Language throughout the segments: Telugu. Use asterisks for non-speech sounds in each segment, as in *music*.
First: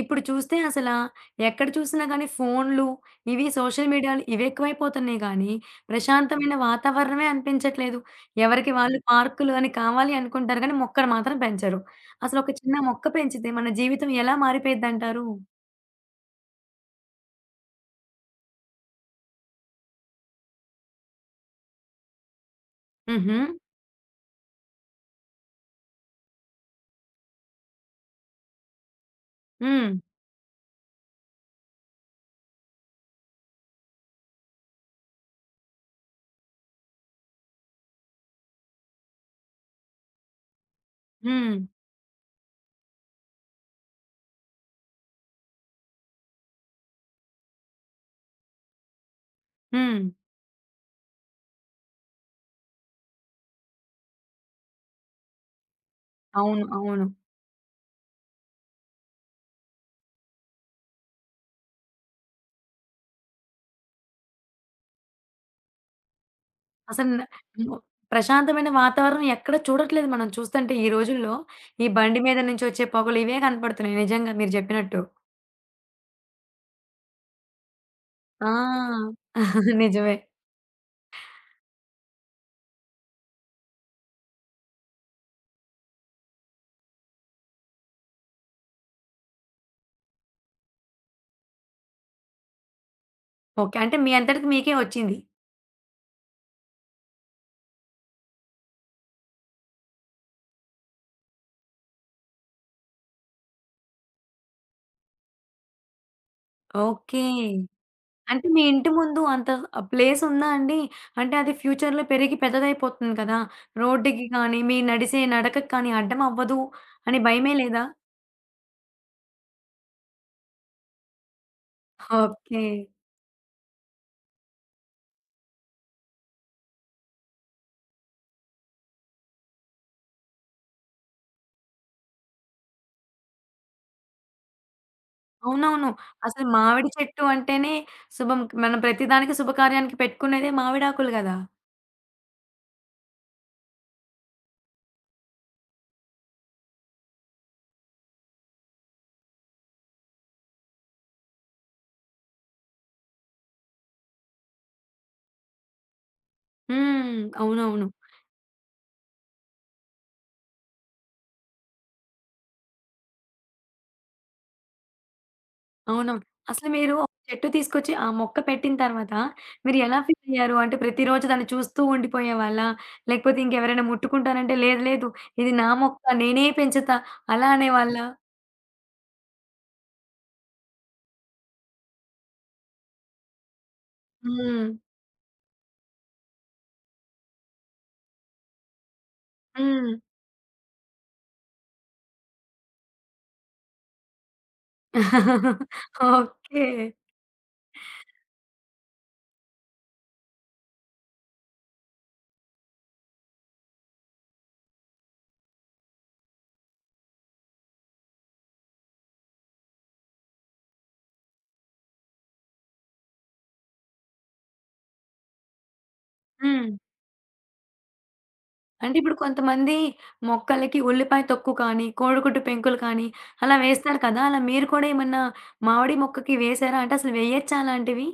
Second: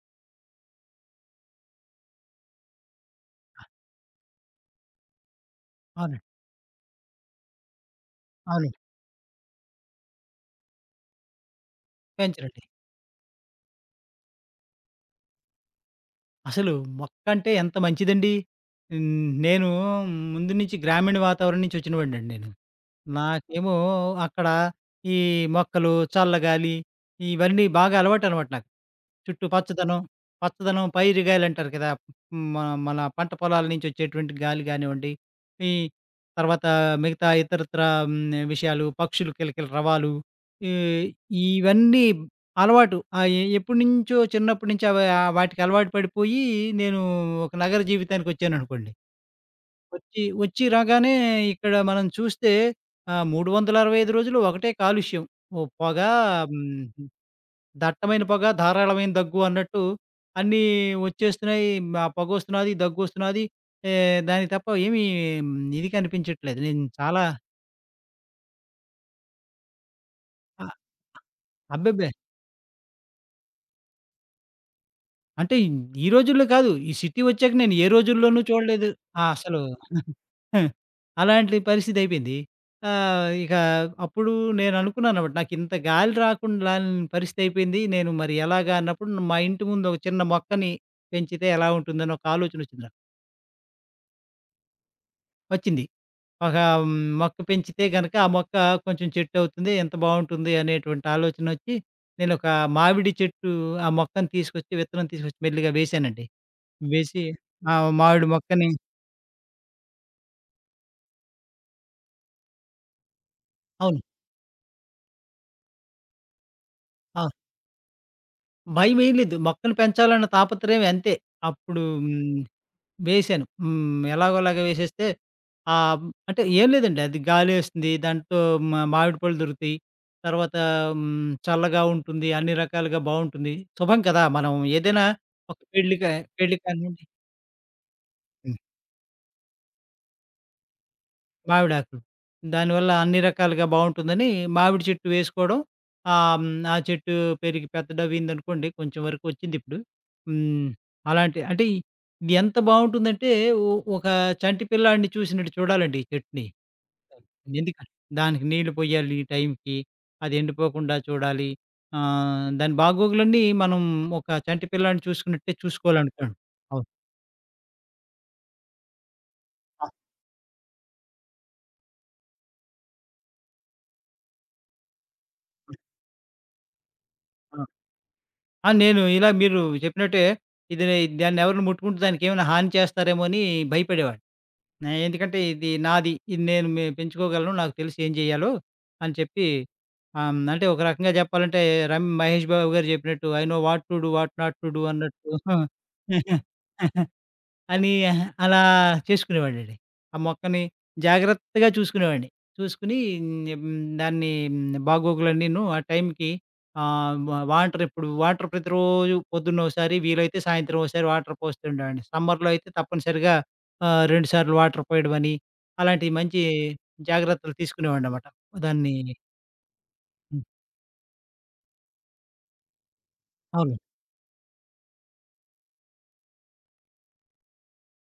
ఇప్పుడు చూస్తే అసలా ఎక్కడ చూసినా గానీ ఫోన్‌లు, ఇవి సోషల్ మీడియాలు ఇవెక్కువైపోతున్నాయి గానీ, అవును. ప్రశాంతమైన వాతావరణమే అనిపించట్లేదు. అవును. ఎవరికి వాళ్ళు పార్కులు అని కావాలి అనుకుంటారు గానీ, మొక్కలు మాత్రం పెంచరు. అసలొక పెంచరండి. చిన్న మొక్క పెంచితే మన జీవితం ఎలా మారిపోయిద్దంటారు? అసలు మొక్కంటే ఎంత మంచిదండి. హ్మ్. నేను ముందు నుంచి గ్రామీణ వాతావరణం నుంచి వచ్చినవాడినండి. హుహు. నాకేమో అక్కడ ఈ మొక్కలు, చల్లగాలి ఇవన్నీ బాగా అలవాటనమాట నాకు. చుట్టూ హ్మ్. పచ్చదనం, పచ్చదనం పైరుగాయలంటారు కదా! హ్మ్. మన మన పంట పొలాల నుంచి వచ్చేటువంటి గాలి గానివ్వండి, ఈ తర్వాత మిగతా ఇతరత్రా విషయాలు, పక్షులు కిలకిల రవాలు, ఈ హ్మ్. ఇవన్నీ అలవాటు. ఎప్పటినుంచో చిన్నప్పటి నుంచి అవి వాటికి అలవాటు పడిపోయి నేను ఒక నగర జీవితానికొచ్చాననుకోండి. హ్మ్. వచ్చి వచ్చి రాగానే ఇక్కడ మనం చూస్తే 365 రోజులు ఒకటే కాలుష్యం. ఓ పొగ, అవును. అవును. హ్మ్. దట్టమైన పొగ, ధారాళమైన దగ్గు అన్నట్టు అన్నీ వచ్చేస్తున్నాయి. ఆ పొగొస్తున్నది, దగ్గొస్తున్నది. ఏ దానికి తప్ప ఏమీ మ్, ఇది కనిపించట్లేదు. నేను అసలు న చాలా. మొ ప్రశాంతమైన వాతావరణం ఎక్కడ చూడట్లేదు మనం ఆ! చూస్తుంటే ఈ రోజుల్లో. ఈ అబ్బెబ్బే! బండి మీద నుంచొచ్చే పొగలు ఇవే కనపడుతున్నాయి నిజంగా మీరు జెప్పినట్టు. అంటే ఈ రోజుల్లో కాదు. ఈ సిటీ వచ్చాక నేను ఏ రోజుల్లోనూ ఆ! చూడలేదు. ఆ! అసలు *laughs* నిజమే. *laughs* అలాంటి పరిస్థితి అయిపోయింది. ఇక అప్పుడు నేననుకున్నానన్నమాట. నాకింత గాలి రాకుండా లాని పరిస్థితి అయిపోయింది. నేను మరి ఎలాగా అన్నప్పుడు మా ఇంటి ముందు ఒక చిన్న మొక్కని పెంచితే ఎలా ఉంటుందని ఒక ఆలోచన వచ్చింది నాకు. ఓకే. అంటే మీ అంతటికి మీకే వచ్చింది. వచ్చింది. ఒక మ్, మొక్క పెంచితే గనక ఆ మొక్క కొంచెం చెట్టు అవుతుంది. ఎంత బావుంటుంది అనేటువంటి ఆలోచనొచ్చి నేనొక మామిడి చెట్టు, ఆ మొక్కని తీసుకొచ్చి విత్తనం తీసుకొచ్చి మెల్లిగా వేశానండి. ఓకే. వేసి ఆ! మామిడి అంటే మీ మొక్కని. ఇంటి ముందు అంత ప్లేస్ ఉందా అండి? అంటే అది ఫ్యూచర్‌లో పెరిగి పెద్దదైపోతుంది కదా! అవును. రోడ్డుకి కానీ, మీరు నడిసే నడకకి కానీ అడ్డం అవ్వదు అని ఆ! భయమే లేదా? భయమేం లేదు. మొక్కను పెంచాలన్న తాపత్రయం అంతే. అప్పుడు ఓకే. వేశాను. ఎలాగోలాగా వేసేస్తే ఆహ్, అంటే ఏం లేదండి. అది గాలేస్తుంది. దాంట్లో మా మామిడి పళ్ళు దొరుకుతాయి. తర్వాత చల్లగా ఉంటుంది. అన్ని రకాలుగా బావుంటుంది. శుభం కదా! మనం ఏదైనా ఒక అవునవును. అసలు పెళ్లి మామిడి కానివ్వండి, చెట్టు అంటేనే శుభం. మనం ప్రతి దానికి శుభకార్యానికి పెట్టుకునేదే మామిడాకులు గదా! మామిడాకులు. దానివల్ల అన్ని రకాలుగా బావుంటుందని మామిడి చెట్టు వేసుకోవడం. ఆహ్, హ్మ్. ఆ చెట్టు పెరిగి పెద్దదవ్విందనుకోండి, కొంచెం వరకు వచ్చిందిప్పుడు. హ్మ్. అలాంటి అంటే ఇది ఎంత బావుంటుందంటే ఒ ఒక చంటి పిల్లాడిని చూసినట్టు చూడాలండి ఈ చెట్టుని. హ్మ్. ఎందుక అవునవును. దానికి నీళ్లు పొయ్యాలి టైంకి. అది ఎండిపోకుండా చూడాలి. దాని బాగోగులన్నీ మనం ఒక చంటి పిల్లాడిని చూసుకున్నట్టే అవునవును. చూసుకోవాలనుకోండి. అసలు అవును. మీరు ఒక చెట్టు తీసుకొచ్చి ఆ మొక్క పెట్టిన తర్వాత మీరు ఆ! ఎలా ఫీల్ అయ్యారు? అంటే ప్రతిరోజు దాన్ని చూస్తూ ఉండిపోయేవాళ్ళా? లేకపోతే ఇంకెవరైనా ముట్టుకుంటానంటే లేదు లేదు ఇది నా మొక్క నేనే పెంచుతా అలా ఆ! అనేవాళ్ళా? ఆ! నేను ఇలా మీరు చెప్పినట్టే ఇది దాన్నెవరైనా ముట్టుకుంటే దానికేమైనా హాని చేస్తారేమో అని భయపడేవాడిని. హ్మ్. ఎందుకంటే ఇది నాది. ఇది నేను మే పెంచుకోగలను. నాకు తెలుసు ఏం చేయాలో అని చెప్పి హ్మ్. అంటే ఒక రకంగా చెప్పాలంటే మహేష్ బాబు గారు చెప్పినట్టు I know what to do, what not to do అన్నట్టు. ఓకే. *laughs* అని అలా చేసుకునేవాడండి. ఆ మొక్కని జాగ్రత్తగా చూసుకునేవాడిని. చూసుకొని హ్మ్, దాన్ని బాగోగులన్నీను ఆ టైంకి వాటర్ ప్రతిరోజు పొద్దున్న ఒకసారి, వీలైతే సాయంత్రం ఒకసారి వాటర్ పోస్తుండేవాడిని. సమ్మర్‌లో అయితే తప్పనిసరిగా 2 సార్లు వాటర్ పోయడమని అలాంటి మంచి హ్మ్. జాగ్రత్తలు తీసుకునేవాడినన్నమాట. దాన్ని. అంటే ఇప్పుడు కొంతమంది హ్మ్. మొక్కలకి ఉల్లిపాయ తొక్కు కానీ, కోడిగుడ్డు పెంకులు కానీ అలా అవును. వేస్తారు కదా! అలా మీరు కూడా ఏమన్నా మామిడి మొక్కకి వేశారా? అంటే అసలు వేయొచ్చా అలాంటివి?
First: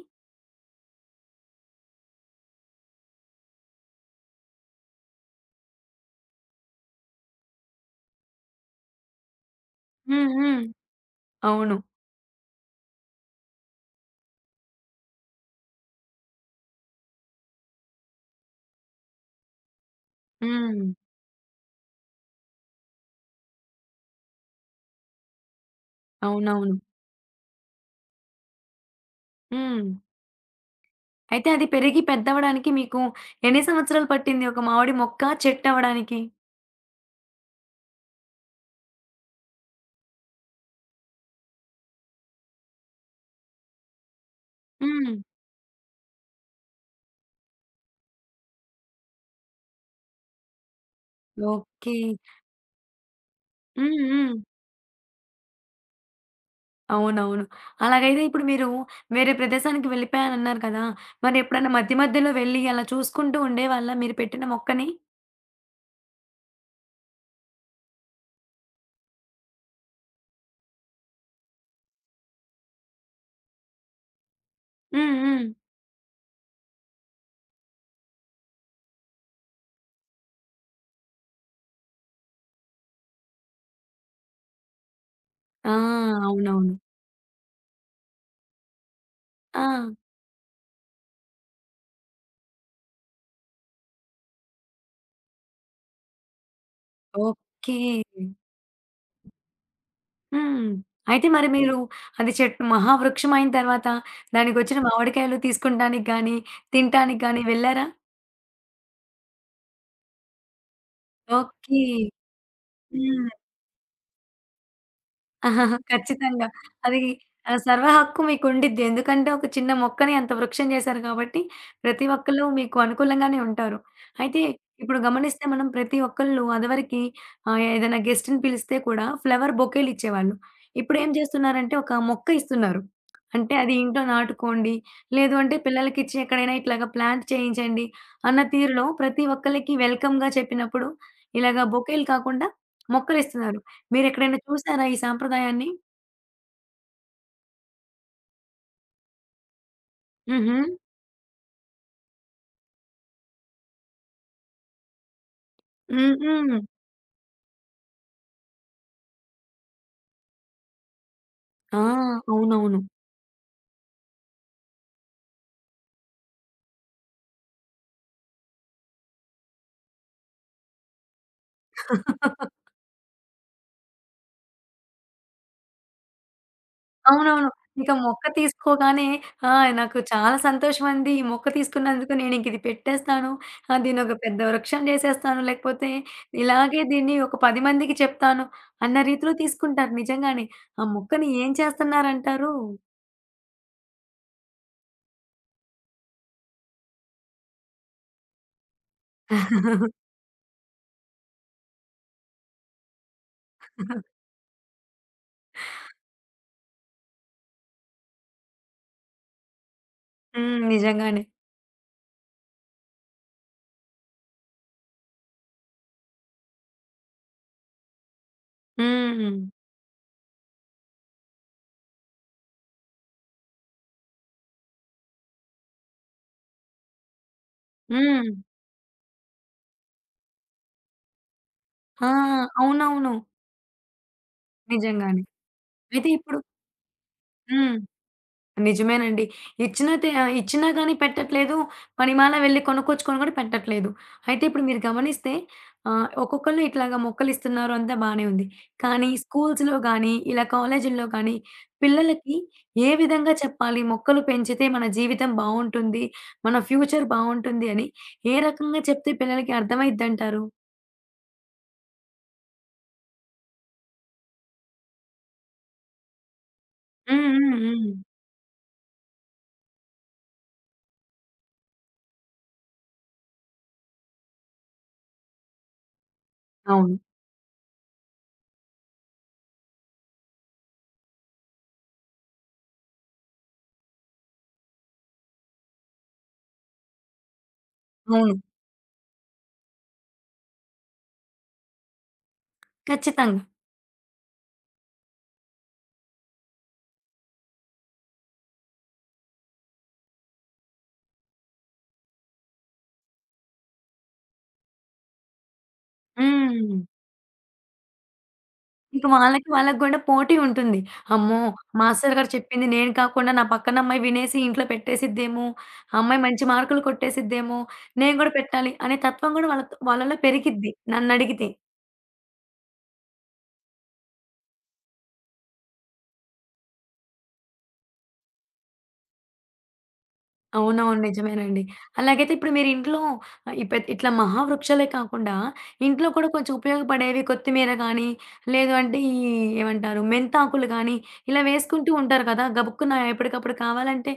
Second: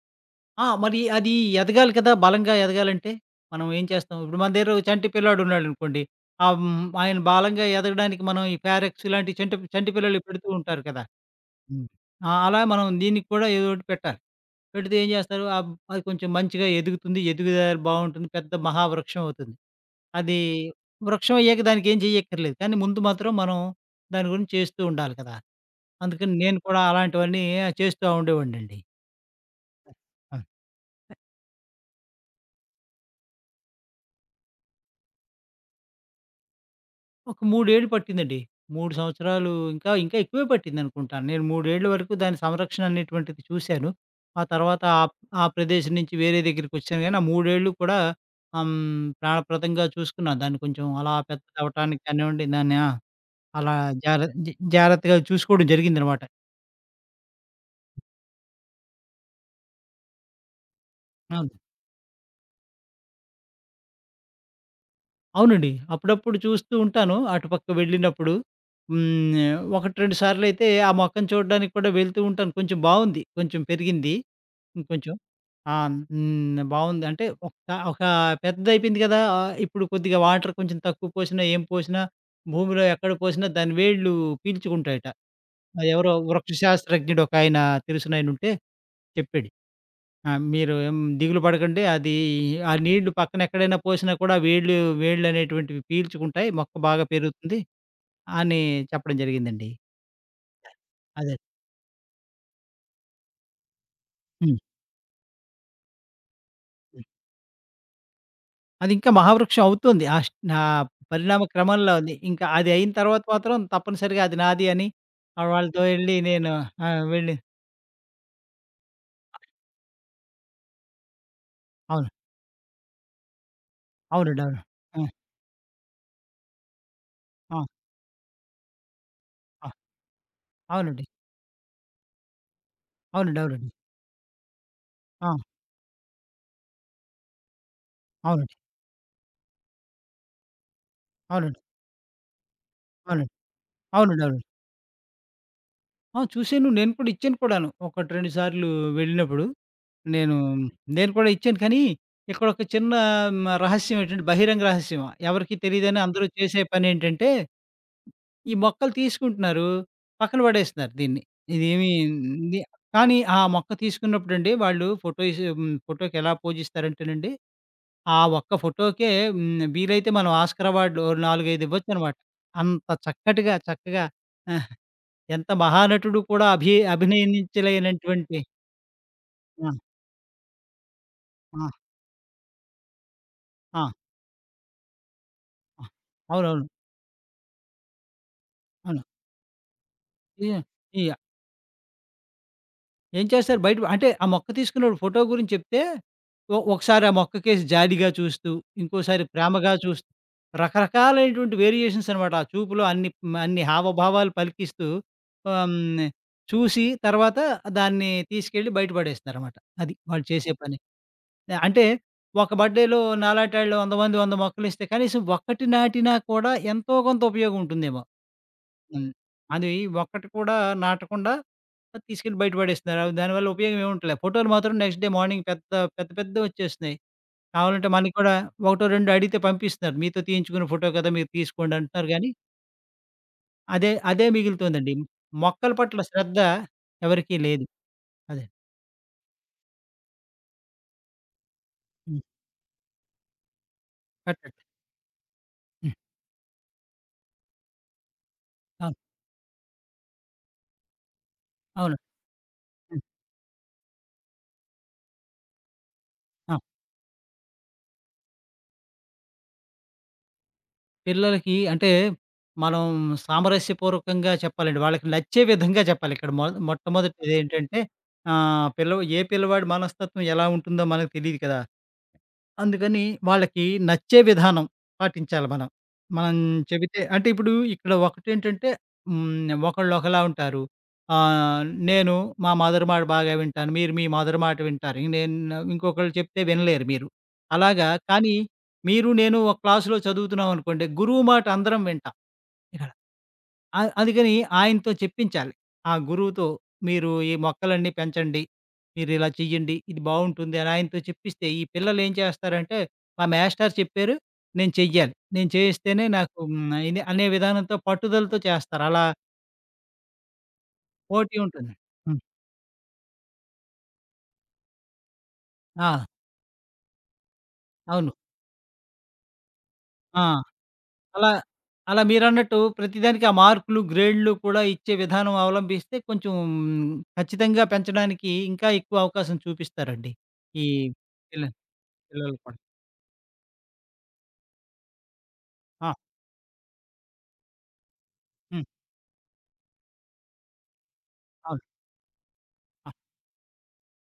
ఆ! మరి అది ఎదగాలి కదా! బలంగా ఎదగాలంటే మనం ఏం చేస్తాం? ఇప్పుడు మన దగ్గర ఒక చంటి పిల్లాడు ఉన్నాడనుకోండి. ఆయన బలంగా ఎదగడానికి మనం ఈ ఫారెక్స్ లాంటి చంటి చంటి పిల్లలు హ్మ్. పెడుతూ హ్మ్. ఉంటారు కదా! అవును. హ్మ్. ఆ! అలా మనం దీనికి కూడా ఏదో ఒకటి పెట్టాలి. పెడితే ఏం చేస్తారు? అది కొంచెం మంచిగా ఎదుగుతుంది. ఎదుగుదారి బావుంటుంది. పెద్ద మహావృక్షం అవుతుంది. అది హ్మ్. వృక్షం అయ్యాక దానికి ఏం చేయక్కర్లేదు. కానీ ముందు మాత్రం మనం దాని గురించి చేస్తూ ఉండాలి కదా! అందుకని నేను అవునవును. కూడా అలాంటివన్నీ చేస్తా ఉండేవాడినండి. హ్మ్. ఆ! అయితే అది పెరిగి పెద్దవ్వడానికి మీకు ఎన్ని సంవత్సరాలు పట్టింది? ఒక మామిడి మొక్క చెట్టవ్వడానికి? ఒక మూడేళ్ళు పట్టిందండి. 3 సంవత్సరాలు ఇంకా, ఇంకా ఎక్కువే పట్టిందనుకుంటాను. నేను మూడేళ్ళ వరకు దాని సంరక్షణ అనేటువంటిది చూశాను. ఆ తర్వాత హ్మ్. ఆ ప్రదేశం నుంచి వేరే దగ్గరికొచ్చాను గానీ, ఆ 3 ఏళ్ళు కూడా ప్రాణప్రదంగా చూసుకున్నాను. దాన్ని కొంచెం అలా ఓకే. పెద్దదవ్వటానికి కానివ్వండి, దాన్ని ఆ! అలా హ్మ్. జార హ్మ్. జ జాగ్రత్తగా చూసుకోవడం జరిగిందనమాట. అవునవును. అలాగైతే ఇప్పుడు మీరు వేరే ప్రదేశానికి వెళ్ళిపోయానన్నారు కదా! మరి అవును. ఎప్పుడైనా మధ్య మధ్యలో వెళ్ళి అలా చూసుకుంటూ ఉండేవాళ్ళా మీరు పెట్టిన మొక్కని? అవునండి. అప్పుడప్పుడు చూస్తూ ఉంటాను, అటుపక్క వెళ్ళినప్పుడు. హ్మ్. 1, 2 సార్లయితే ఆ మొక్కని చూడడానికి కూడా వెళ్తూ ఉంటాను. కొంచెం బావుంది. కొంచెం పెరిగింది. హ్మ్. ఇంకొంచెం. హ్మ్. ఆ! హ్మ్. బావుంది. అంటే ఒక ఒక పెద్దదయిపోయింది కదా! ఇప్పుడు కొద్దిగా వాటర్ కొంచెం తక్కువ పోసినా, ఏం పోసినా, భూమిలో ఎక్కడ పోసినా దాని వేళ్ళు పీల్చుకుంటాయట. ఆ! అది ఎవరో వృక్ష అవునవును. శాస్త్రజ్ఞుడు ఒకాయన తెలిసినాయనుంటే చెప్పాడు. ఆ! ఆ! "మీరు ఏం దిగులు పడకండి. అది ఆ నీళ్లు పక్కన ఎక్కడైనా పోసినా కూడా వేళ్ళు వేళ్ళనేటువంటివి పీల్చుకుంటాయి. మొక్క బాగా పెరుగుతుంది" ఓకే. అని చెప్పడం జరిగిందండి. హ్మ్. అయితే అదే. మరి మీరు అది చెట్టు మహావృక్షం అయిన తర్వాత హ్మ్. దానికొచ్చిన మామిడికాయలు తీసుకుంటానికి గాని, తింటానికి గాని వెళ్లారా? అదింకా మహావృక్షం అవుతుంది. ఆ ష్ నా పరిణామ ఓకే. క్రమంలో ఉంది. ఇంకా అది అయిన తర్వాత హ్మ్. మాత్రం తప్పనిసరిగా అది నాది అని వాళ్ళతో *laughs* ఎళ్ళి ఖచ్చితంగా. నేను ఆ! అది వెళ్ళి. సర్వ హక్కు మీకుండిద్ది. ఎందుకంటే ఒక చిన్న మొక్కని అంత వృక్షం చేశారు కాబట్టి, ప్రతి అవును. ఒక్కళ్ళు మీకు అనుకూలంగానే ఉంటారు. అయితే అవునండి. అవును. ఇప్పుడు గమనిస్తే మనం ప్రతి ఒక్కళ్ళు అదివరకి ఆ! ఆ! ఏదైనా గెస్ట్‌ని పిలిస్తే కూడా ఫ్లవర్ ఆ! బొకేలు ఇచ్చేవాళ్ళు. అవునండి. ఇప్పుడేం చేస్తున్నారంటే ఒక మొక్క ఇస్తున్నారు. అవునండి. అంటే అవునండి. అది ఇంట్లో నాటుకోండి, ఆ! లేదు అంటే పిల్లలకిచ్చి ఎక్కడైనా ఇట్లాగా ప్లాంట్ చేయించండి అన్న అవునండి. తీరులో ప్రతి ఒక్కళ్ళకి వెల్కమ్‌గా చెప్పినప్పుడు అవునండి. ఇలాగ బొకేలు కాకుండా అవునండి. మొక్కలిస్తున్నారు. అవునండి. మీరెక్కడైనా అవునండి. చూసారా ఈ సాంప్రదాయాన్ని? ఆ! చూసాను. నేను కూడా ఇచ్చాను కూడాను. ఒకటి, 2 సార్లు వెళ్ళినప్పుడు నేను, హుహు. నేను కూడా ఇచ్చాను. కానీ ఇక్కడ ఒక చిన్న రహస్యం ఏంటంటే బహిరంగ రహస్యం. ఎవరికీ తెలీదని అందరూ హుహు. చేసే పనేంటంటే ఈ మొక్కలు తీసుకుంటున్నారు. పక్కన పడేస్తున్నారు దీన్ని. ఆ! ఇదేమి ది అవునవును. కానీ ఆ మొక్క తీసుకున్నప్పుడండి వాళ్ళు ఫోటో ఇస్ హ్మ్. ఫోటోకి ఎలా పోజ్ ఇస్తారంటేనండి, ఆ ఒక్క ఫోటోకే వీలైతే మనం ఆస్కార్ అవార్డులు ఓ 4, 5 ఇవ్వొచ్చనమాట. అంత చక్కటిగా, చక్కగా, ఆహ్, ఎంత మహానటుడు కూడా అవునవును. ఇక మొక్క అభినందించలేనటువంటి. తీసుకోగానే ఆ! ఆ! నాకు చాలా సంతోషమండి. ఈ మొక్క ఆ! తీసుకున్నందుకు నేనింక ఇది పెట్టేస్తాను. ఆ! దీన్నొక పెద్ద వృక్షం చేసేస్తాను. ఆ! లేకపోతే అవునవును. ఇలాగే దీన్ని ఒక 10 మందికి చెప్తాను అన్న అవును. రీతిలో తీసుకుంటారు నిజంగానే. ఈ ఆ ఈ మొక్కని ఏం చేస్తున్నారంటారు? ఏం చేస్తారు బయట అంటే ఆ మొక్క తీసుకున్నోడు ఫోటో గురించి చెప్తే, ఒకసారి ఆ మొక్కకేసి జాలిగా చూస్తూ, ఇంకోసారి ప్రేమగా చూస్తూ, రకరకాలైనటువంటి వేరియేషన్స్ అనమాట. ఆ చూపులో అన్ని హావభావాలు పలికిస్తూ ఆహ్, హ్మ్, చూసి తర్వాత దాన్ని తీసుకెళ్ళి బయట పడేస్తారనమాట. అది వాళ్ళు చేసే హ్మ్. పని. నిజంగానే. అంటే ఒక బర్త్‌డేలో నాలాటాళ్ళు 100 మంది 100 మొక్కలిస్తే కనీసం ఒక్కటి నాటినా కూడా ఎంతో కొంత ఉపయోగం ఉంటుందేమో! హ్మ్. హ్మ్. అది ఒక్కటి కూడా నాటకుండా అది తీసుకెళ్ళి బయట పడేస్తున్నారు. అవి దానివల్ల ఉపయోగం ఏమి ఉండట్లే. ఫోటోలు మాత్రం నెక్స్ట్ డే మార్నింగ్ పెద్ద పెద్ద పెద్దవొచ్చేస్తున్నాయి. కావాలంటే మనకి హ్మ్. కూడా ఒకటో రెండో అడిగితే పంపిస్తున్నారు. మీతో తీయించుకున్న ఫోటో కదా! మీరు తీసుకోండి అంటున్నారు ఆ! గానీ, అవునవును. అదే అదే మిగులుతోందండి. నిజంగానే. మొక్కల పట్ల అయితే ఇప్పుడు శ్రద్ధ ఎవరికీ లేదు. హ్మ్. అదే. నిజమేనండి. ఇచ్చిన తే ఇచ్చినా గాని పెట్టట్లేదు. హ్మ్. పనిమాలా వెళ్లి కొనుక్కొచ్చుకొని కూడా పెట్టట్లేదు. అయితే కరెక్ట్. ఇప్పుడు మీరు గమనిస్తే హ్మ్. ఒక్కొక్కళ్ళు ఇట్లాగా మొక్కలిస్తున్నారు అంతా బానే ఉంది. అవును. కానీ స్కూల్స్‌లో గాని, ఇలా కాలేజీల్లో గాని అవును. పిల్లలకి ఏ హ్మ్. విధంగా చెప్పాలి? మొక్కలు పెంచితే మన జీవితం బావుంటుంది. ఆ! మన ఫ్యూచర్ బావుంటుంది అని ఏ రకంగా చెప్తే పిల్లలకి అర్థమైద్దంటారు? పిల్లలకి అంటే మనం సామరస్యపూర్వకంగా చెప్పాలండి. వాళ్ళకి నచ్చే విధంగా చెప్పాలి. ఇక్కడ హ్మ్. మొట్టమొదటిది హ్మ్. ఏంటంటే హ్మ్. ఆహ్, పిల్ల ఏ పిల్లవాడి మనస్తత్వం ఎలా ఉంటుందో మనకు తెలీదు కదా! అందుకని వాళ్ళకి నచ్చే విధానం పాటించాలి మనం. మనం అవును. చెబితే అంటే ఇప్పుడు ఇక్కడ ఒకటేంటంటే హ్మ్. ఒకళ్ళు ఒకలా ఉంటారు. ఆహ్, నేను మా మదర్ మాట బాగా వింటాను. మీరు మీ మదర్ మాట వింటారు. ఇంక నేను ఇంకొకళ్ళు చెప్తే వినలేరు మీరు. అలాగా అవును. కానీ మీరు నేను ఒక క్లాస్‌లో చదువుతున్నాం అనుకోండి. గురువు మాట అందరం వింటాం. ఇక్కడ ఖచ్చితంగా. అందుకని ఆయనతో చెప్పించాలి. ఆ గురువుతో మీరు ఈ మొక్కలన్నీ పెంచండి. మీరిలా చెయ్యండి. ఇది బావుంటుంది అని ఆయనతో చెప్పిస్తే ఈ పిల్లలేం చేస్తారంటే, మా మేస్టారు చెప్పారు. నేను చెయ్యాలి. నేను చేయిస్తేనే నాకు హ్మ్. ఇది అనే విధానంతో పట్టుదలతో చేస్తారు. అలా ఇంక వాళ్ళకి వాళ్ళకి గూడా పోటీ ఉంటుంది. పోటీ అమ్మో! ఉంటుంది. మాస్టర్ హ్మ్. గారు చెప్పింది నేను కాకుండా నా పక్కన అమ్మాయి వినేసి ఇంట్లో పెట్టేసిద్దేమో! ఆ ఆ! అమ్మాయి మంచి మార్కులు కొట్టేసిద్దేమో! అవును. నేను గూడా పెట్టాలి అనే తత్వం గూడా వాళ్ళలో ఆ! పెరిగిద్ది అలా నన్నడిగితే. అలా మీరన్నట్టు ప్రతిదానికి ఆ మార్కులు, గ్రేడ్‌లు కూడా ఇచ్చే విధానం అవలంబిస్తే కొంచెం ఖచ్చితంగా పెంచడానికి ఇంకా ఎక్కువ అవకాశం చూపిస్తారండి. ఈ అవునవును. పిల్ల నిజమేనండి. అలాగైతే పిల్లలు. ఇప్పుడు మీరింట్లో ఇట్లా మహావృక్షాలే కాకుండా ఆ! ఇంట్లో కూడా కొంచెం ఉపయోగపడేవి కొత్తిమీర గానీ, హ్మ్. లేదు అంటే ఏమంటారు మెంతాకులు గానీ, ఇలా అవును. వేసుకుంటూ ఉంటారు కదా! ఆ! గబుక్కున ఎప్పటికప్పుడు కావాలంటే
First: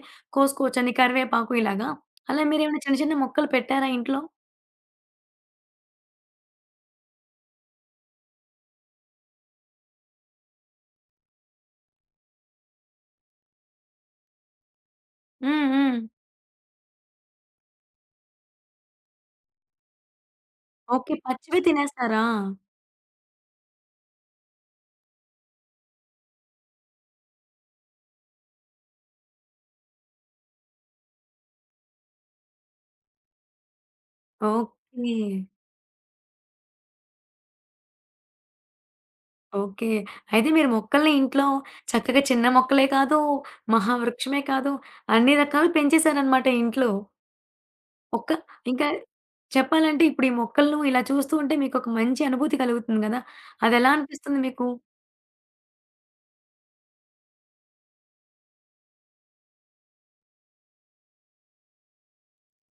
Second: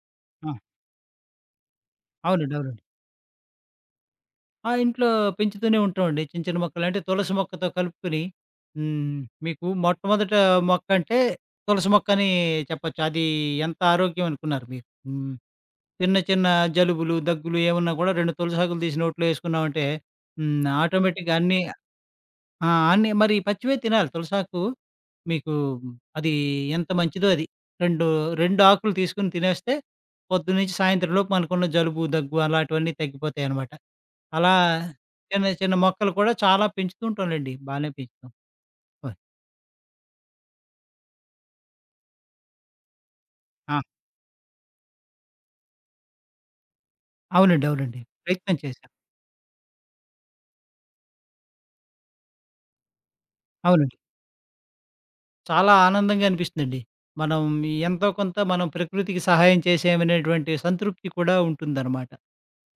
ఆ! కోసుకోవచ్చని కరివేపాకు ఇలాగా. అలా అవునండి. మీరేమైనా అవునండి. చిన్న చిన్న మొక్కలు పెట్టారా ఇంట్లో? ఆ! ఇంట్లో పెంచుతూనే ఉంటామండి. చిన్న, చిన్న మొక్కలు అంటే తులసి మొక్కతో కలుపుకొని హ్మ్. మీకు మొట్టమొదట మొక్క అంటే తులసి మొక్కని చెప్పొచ్చు. అది ఎంత ఆరోగ్యం అనుకున్నారు మీరు. హ్మ్. హ్మ్. హ్మ్. చిన్న, చిన్న జలుబులు, దగ్గులు ఏమున్నా కూడా 2 తులసాకులు తీసి నోట్లో ఏసుకున్నామంటే హ్మ్. ఓకే. ఆటోమేటిక్‌గా పచ్చివి అన్నీ. తినేస్తారా? ఆ! అన్నీ మరి పచ్చివే తినాలి. తులసాకు మీకు అది ఎంత మంచిదో అది. 2, 2 ఆకులు తీసుకొని తినేస్తే పొద్దున్నుంచి సాయంత్రం లోపు మనకున్న జలుబు, దగ్గు అలాంటివన్నీ తగ్గిపోతాయనమాట. అలా ఓకే. చిన్న, చిన్న మొక్కలు కూడా చాలా పెంచుతూ ఉంటాంలెండి. బానే పెంచుతాం. ఓహ్! ఓకే. అయితే మీరు మొక్కల్ని ఇంట్లో చక్కగా చిన్న మొక్కలే కాదు, ఆ! మహావృక్షమే కాదు, అన్ని రకాలు పెంచేసారనమాట ఇంట్లో. అవునండి. అవునండి. ఒక్క ప్రయత్నం ఇంకా చేశాను. చెప్పాలంటే ఇప్పుడు ఈ మొక్కలను ఇలా చూస్తూ ఉంటే మీకొక మంచి అనుభూతి కలుగుతుంది గదా! అదెలా అవునండి. అనిపిస్తుంది మీకు? చాలా ఆనందంగా అనిపిస్తుందండి. మనం ఎంతో కొంత మనం ప్రకృతికి సహాయం చేసామనేటువంటి సంతృప్తి కూడా ఉంటుందనమాట.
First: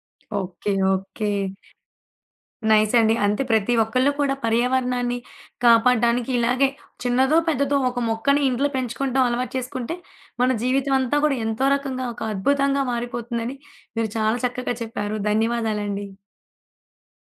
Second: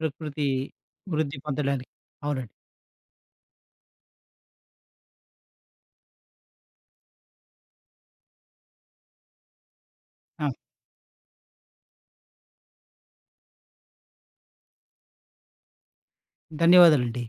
ప్రకృతి ఓకే. ఓకే. వృద్ధి పొందడానికి. అవునండి. నైస్ అండి. అంతే ప్రతి ఒక్కళ్ళు కూడా పర్యావరణాన్ని కాపాడడానికి ఇలాగే చిన్నదో, పెద్దదో ఒక మొక్కని ఇంట్లో పెంచుకుంటాం అలవాటు చేసుకుంటే, ఆ! మన జీవితం అంతా కూడా ఎంతో రకంగా ఒక అద్భుతంగా మారిపోతుందని మీరు చాలా చక్కగా చెప్పారు. ధన్యవాదాలండి. ధన్యవాదాలండి.